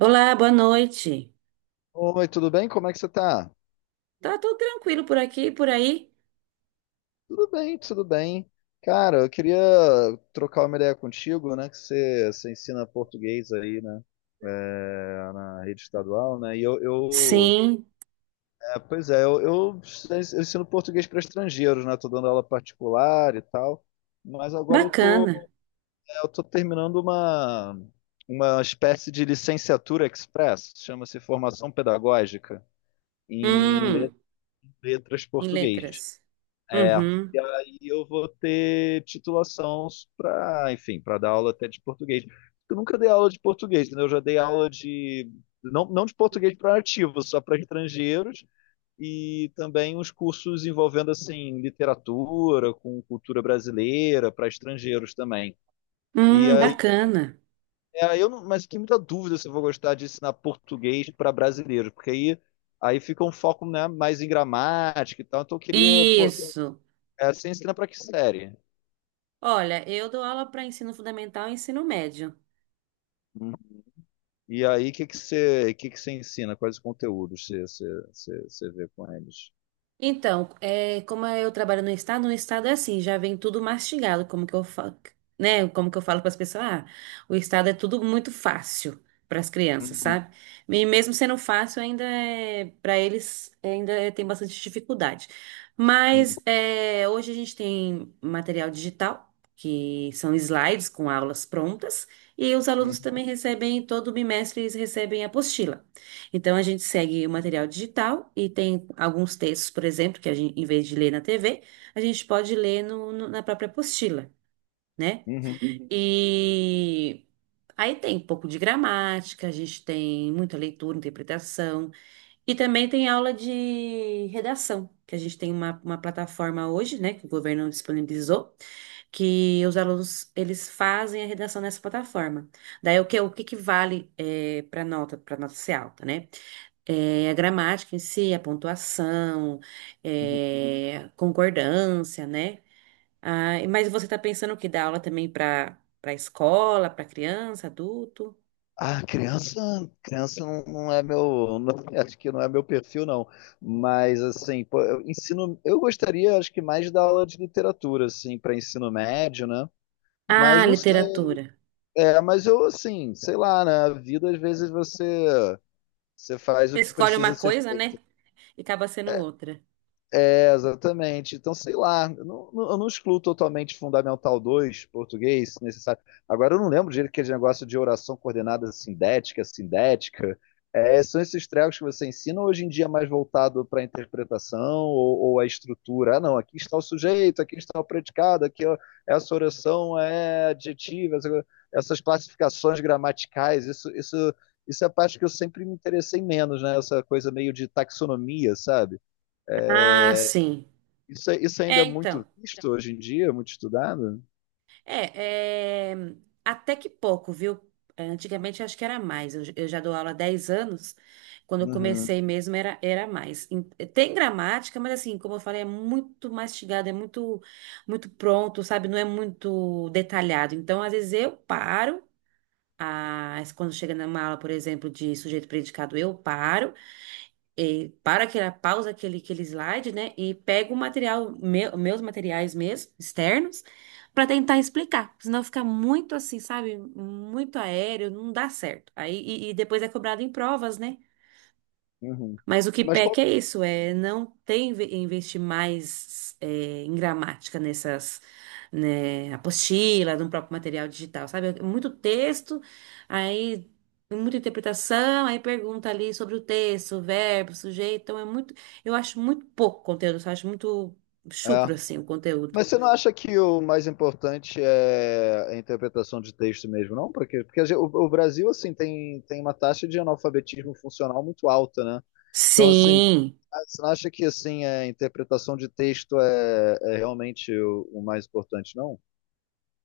Olá, boa noite. Oi, tudo bem? Como é que você tá? Tá tudo tranquilo por aqui, e por aí? Tudo bem, tudo bem. Cara, eu queria trocar uma ideia contigo, né? Que você ensina português aí, né? Na rede estadual, né? E eu Sim, é, pois é, eu ensino português para estrangeiros, né? Tô dando aula particular e tal. Mas agora eu bacana. Tô terminando uma espécie de licenciatura express, chama-se formação pedagógica em Hum. letras Em português. letras. É, Uhum. e aí eu vou ter titulação para, enfim, para dar aula até de português. Eu nunca dei aula de português, entendeu? Eu já dei aula de, não de português para nativos, só para estrangeiros, e também uns cursos envolvendo, assim, literatura, com cultura brasileira, para estrangeiros também. E aí, Bacana. Aí eu não, mas fiquei muita dúvida se eu vou gostar de ensinar português para brasileiros, porque aí fica um foco, né, mais em gramática e tal, então eu queria, pô, Isso. é, você ensina para que série? Olha, eu dou aula para ensino fundamental e ensino médio. Hum. E aí, o que que você ensina? Quais conteúdos você vê com eles? Então, como eu trabalho no estado é assim, já vem tudo mastigado, como que eu falo, né? Como que eu falo para as pessoas, ah, o estado é tudo muito fácil para as crianças, Uhum, sabe? E mesmo sendo fácil, ainda é, para eles tem bastante dificuldade. uhum, Mas hoje a gente tem material digital, que são slides com aulas prontas, e os alunos também recebem, todo bimestre eles recebem apostila. Então a gente segue o material digital e tem alguns textos, por exemplo, que a gente, em vez de ler na TV, a gente pode ler na própria apostila, né? uhum, Uhum. E aí tem um pouco de gramática, a gente tem muita leitura, interpretação, e também tem aula de redação, que a gente tem uma plataforma hoje, né, que o governo disponibilizou, que os alunos eles fazem a redação nessa plataforma. Daí o que que vale para nota ser alta, né? É, a gramática em si, a pontuação, uhum. Concordância, né? Ah, mas você está pensando o que dá aula também para escola, para criança, adulto? Ah, criança, criança não é meu, não- acho que não é meu perfil, não. Mas assim, pô, eu ensino, eu gostaria, acho que mais da aula de literatura, assim, para ensino médio, né? Mas Ah, não sei. literatura. É, mas eu assim, sei lá, né? A vida às vezes você faz Você o que escolhe uma precisa ser. coisa, né? E acaba sendo outra. Exatamente. Então, sei lá, eu eu não excluo totalmente Fundamental 2 português, se necessário. Agora, eu não lembro direito aquele negócio de oração coordenada sindética. É, são esses trecos que você ensina hoje em dia é mais voltado para a interpretação ou a estrutura. Ah, não, aqui está o sujeito, aqui está o predicado, aqui ó, essa oração é adjetiva, essas classificações gramaticais, isso é a parte que eu sempre me interessei menos, né? Essa coisa meio de taxonomia, sabe? É, Ah, sim. isso, isso ainda É, é então. muito visto hoje em dia, muito estudado? É, é, até que pouco, viu? Antigamente eu acho que era mais. Eu já dou aula há 10 anos. Quando eu comecei Uhum, mesmo era mais. Tem gramática, mas assim, como eu falei, é muito mastigado, é muito, muito pronto, sabe? Não é muito detalhado. Então, às vezes eu paro. Ah, quando chega numa aula, por exemplo, de sujeito predicado, eu paro para aquela pausa aquele slide, né? E pego o material, meus materiais mesmo, externos, para tentar explicar. Senão fica muito assim, sabe? Muito aéreo, não dá certo. Aí, e depois é cobrado em provas, né? uhum. Mas o que Mas qual, peca é isso, é não tem investir mais em gramática nessas, né, apostila, no próprio material digital, sabe? É muito texto, aí muita interpretação, aí pergunta ali sobre o texto, o verbo, o sujeito, então é muito, eu acho muito pouco conteúdo, eu acho muito chucro é. assim o conteúdo. Mas você não acha que o mais importante é a interpretação de texto mesmo, não? Porque o Brasil, assim, tem uma taxa de analfabetismo funcional muito alta, né? Então, assim, Sim. ah, você não acha que, assim, a interpretação de texto é realmente o mais importante, não?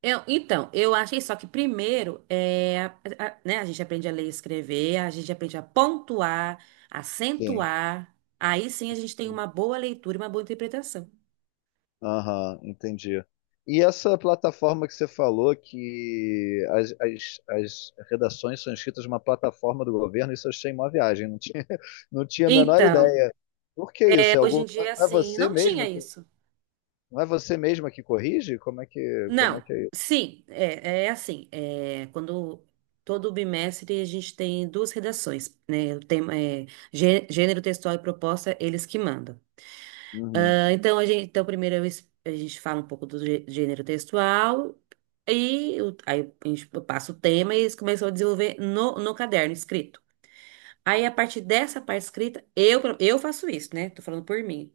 Então, eu achei só que primeiro, né, a gente aprende a ler e escrever, a gente aprende a pontuar, Sim. acentuar, aí sim a gente tem uma boa leitura e uma boa interpretação. Aham, entendi. E essa plataforma que você falou, que as redações são escritas numa plataforma do governo, isso eu achei uma viagem, não tinha a menor Então, ideia. Por que isso? É hoje algum, em dia, é não é assim, você não tinha mesmo que, isso. não é você mesma que corrige? Como é Não, que é isso? sim, é assim, quando todo bimestre a gente tem duas redações, né, o tema é gênero textual e proposta, eles que mandam. Uhum, Então, a gente, então primeiro eu es- a gente fala um pouco do gênero textual e aí a gente passa o tema e eles começam a desenvolver no caderno escrito. Aí, a partir dessa parte escrita, eu faço isso, né? Tô falando por mim.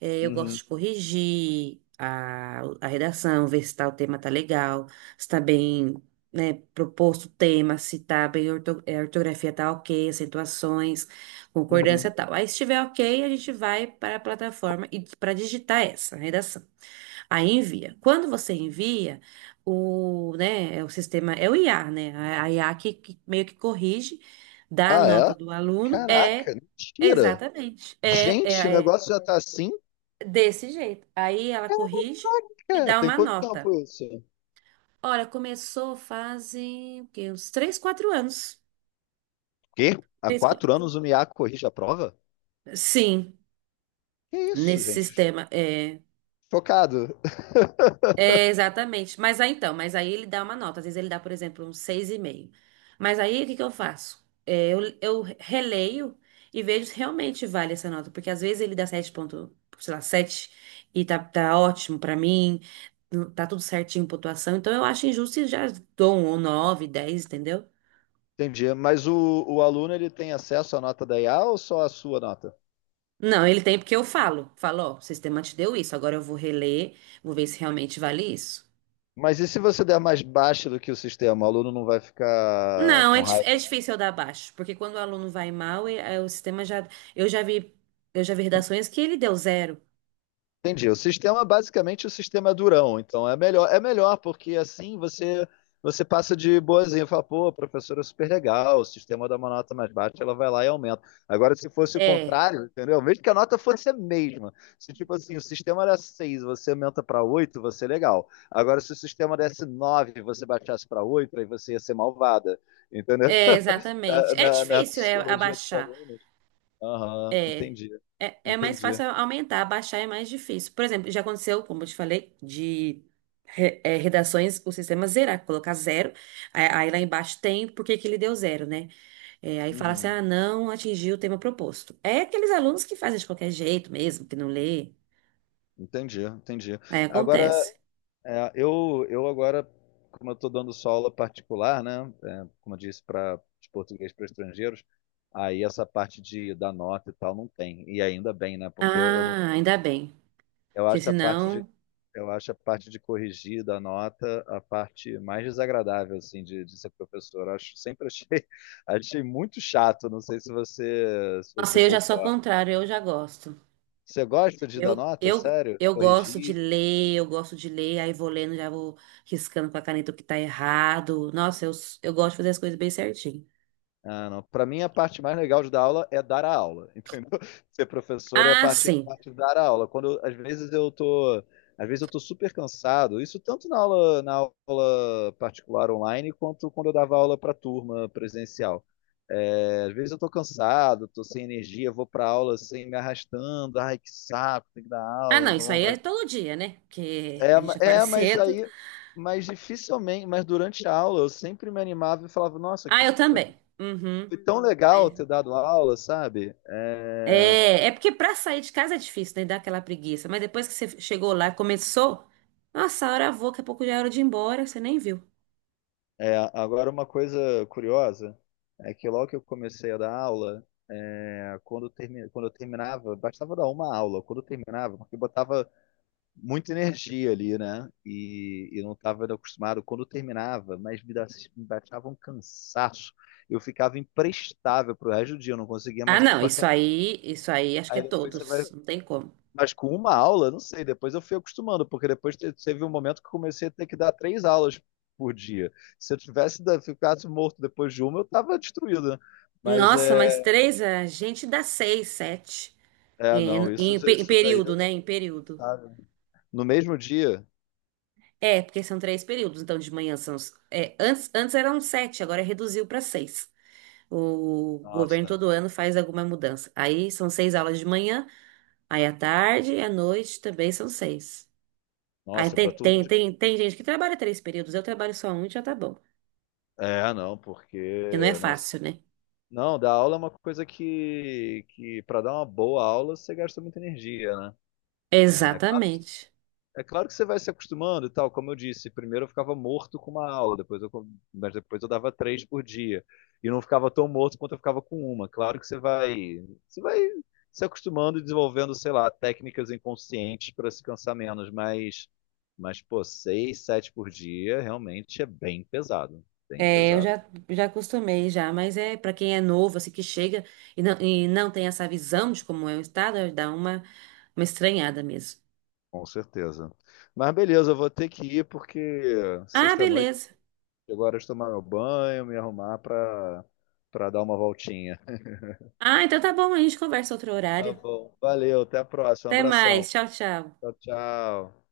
É, eu gosto uhum, de corrigir a redação, ver se tá, o tema tá legal, se tá bem, né, proposto o tema, se tá bem, a ortografia tá ok, acentuações, concordância e uhum. tal. Aí, se estiver ok, a gente vai para a plataforma e para digitar essa redação. Aí envia. Quando você envia, o, né, é o sistema, é o IA, né? A IA que meio que corrige, dá a Ah, nota é? do aluno, é. Caraca, mentira! Exatamente. É, Gente, o é, é negócio já tá assim? Desse jeito. Aí ela corrige e Cara, dá tem uma quanto nota. tempo isso? Olha, começou fazem o quê? Uns 3, 4 anos. Quê? Há Três, qua- 4 anos o MIA corrige a prova? Sim, Que isso, nesse gente? sistema. É. Chocado. É, exatamente. Mas aí então, mas aí ele dá uma nota. Às vezes ele dá, por exemplo, um seis e meio. Mas aí o que que eu faço? É, eu releio e vejo se realmente vale essa nota. Porque às vezes ele dá 7 ponto, sei lá, 7 e tá ótimo pra mim, tá tudo certinho, pontuação. Então eu acho injusto e já dou um 9 dez, entendeu? Entendi. Mas o aluno ele tem acesso à nota da IA ou só à sua nota? Não, ele tem porque eu falo. Falo, ó, o sistema te deu isso, agora eu vou reler, vou ver se realmente vale isso. Mas e se você der mais baixa do que o sistema? O aluno não vai ficar Não, com raiva? é difícil eu dar baixo, porque quando o aluno vai mal, o sistema já. Eu já vi, eu já vi redações que ele deu zero. Entendi. O sistema, basicamente, o sistema é durão. Então, é melhor porque assim você passa de boazinha. Fala, pô, a professora é super legal, o sistema dá uma nota mais baixa, ela vai lá e aumenta. Agora, se fosse o É, contrário, entendeu? Mesmo que a nota fosse a mesma. Se, tipo assim, o sistema era 6, você aumenta para oito, você é legal. Agora, se o sistema desse 9 e você baixasse para 8, aí você ia ser malvada. Entendeu? é, exatamente. É na difícil psicologia dos abaixar. alunos. Aham, É, entendi. é, mais Entendi. fácil aumentar, abaixar é mais difícil. Por exemplo, já aconteceu, como eu te falei, de redações, o sistema zerar, colocar zero. Aí, lá embaixo tem por que que ele deu zero, né? É, aí fala assim, Uhum. ah, não atingiu o tema proposto. É aqueles alunos que fazem de qualquer jeito mesmo, que não lê. Entendi, entendi. Aí Agora, acontece. Eu agora, como eu estou dando só aula particular, né, é, como eu disse, para de português para estrangeiros, aí essa parte de da nota e tal não tem. E ainda bem, né, porque eu, não- Ah, ainda bem. eu Porque acho a parte de senão. eu acho a parte de corrigir da nota a parte mais desagradável assim de ser professor. Eu acho, sempre achei achei muito chato. Não sei se você se Nossa, você eu já sou ao concorda. contrário, eu já gosto. Você gosta de dar Eu, nota? eu, Sério? eu gosto de Corrigir? ler, eu gosto de ler, aí vou lendo, já vou riscando com a caneta o que tá errado. Nossa, eu gosto de fazer as coisas bem certinho. Ah, não. Para mim, a parte mais legal de dar aula é dar a aula, entendeu? Ser professor é Ah, a sim. parte de dar a aula. Às vezes eu às vezes eu tô super cansado. Isso tanto na aula particular online quanto quando eu dava aula para turma presencial. É, às vezes eu tô cansado, tô sem energia, vou para aula sem assim, me arrastando. Ai, que saco, tem que dar Ah, aula, não não, tô isso com aí é vontade. todo dia, né? Porque a gente acorda Mas cedo. aí, mas dificilmente, mas durante a aula eu sempre me animava e falava, nossa, Ah, que eu também. Uhum. foi tão legal Aí- ter dado aula, sabe? É, porque pra sair de casa é difícil, né? Dá aquela preguiça. Mas depois que você chegou lá, começou. Nossa, a hora voa, daqui a pouco já é hora de ir embora, você nem viu. Agora, uma coisa curiosa é que logo que eu comecei a dar aula, quando eu terminava, bastava dar uma aula, quando eu terminava, porque eu botava muita energia ali, né? E não estava acostumado. Quando eu terminava, me baixava um cansaço. Eu ficava imprestável pro resto do dia, eu não conseguia Ah, mais não, isso trabalhar. aí, isso aí acho que é Aí depois você vai. todos, não tem como. Mas com uma aula, não sei, depois eu fui acostumando, porque depois teve um momento que eu comecei a ter que dar três aulas por dia. Se eu tivesse ficasse morto depois de uma, eu estava destruído, né? Mas Nossa, é, mas três, a gente dá seis, sete. é, Em, não, isso, em pe- em isso daí, período, eu, né? Em período. sabe? No mesmo dia, É, porque são três períodos, então de manhã são. Antes eram sete, agora reduziu para seis. O governo nossa, todo ano faz alguma mudança. Aí são seis aulas de manhã, aí à tarde e à noite também são seis. Aí nossa, para tem, turma tem, de... tem, tem gente que trabalha três períodos, eu trabalho só um e já tá bom. É, não, Que não é porque, não, fácil, né? não, dar aula é uma coisa que para dar uma boa aula, você gasta muita energia, né? É, Exatamente. é claro que você vai se acostumando e tal, como eu disse, primeiro eu ficava morto com uma aula, depois mas depois eu dava três por dia. E não ficava tão morto quanto eu ficava com uma. Claro que você vai se acostumando e desenvolvendo, sei lá, técnicas inconscientes para se cansar menos, mas pô, seis, sete por dia realmente é bem pesado, bem É, eu pesado. já acostumei já, mas é para quem é novo, assim, que chega e não tem essa visão de como é o estado, dá uma estranhada mesmo. Com certeza. Mas beleza, eu vou ter que ir porque Ah, sexta-noite, beleza. agora eu vou tomar meu banho, me arrumar para dar uma voltinha. Ah, então tá bom, a gente conversa outro Tá horário. bom. Valeu, até a próxima. Um Até abração. mais, tchau, tchau. Tchau, tchau.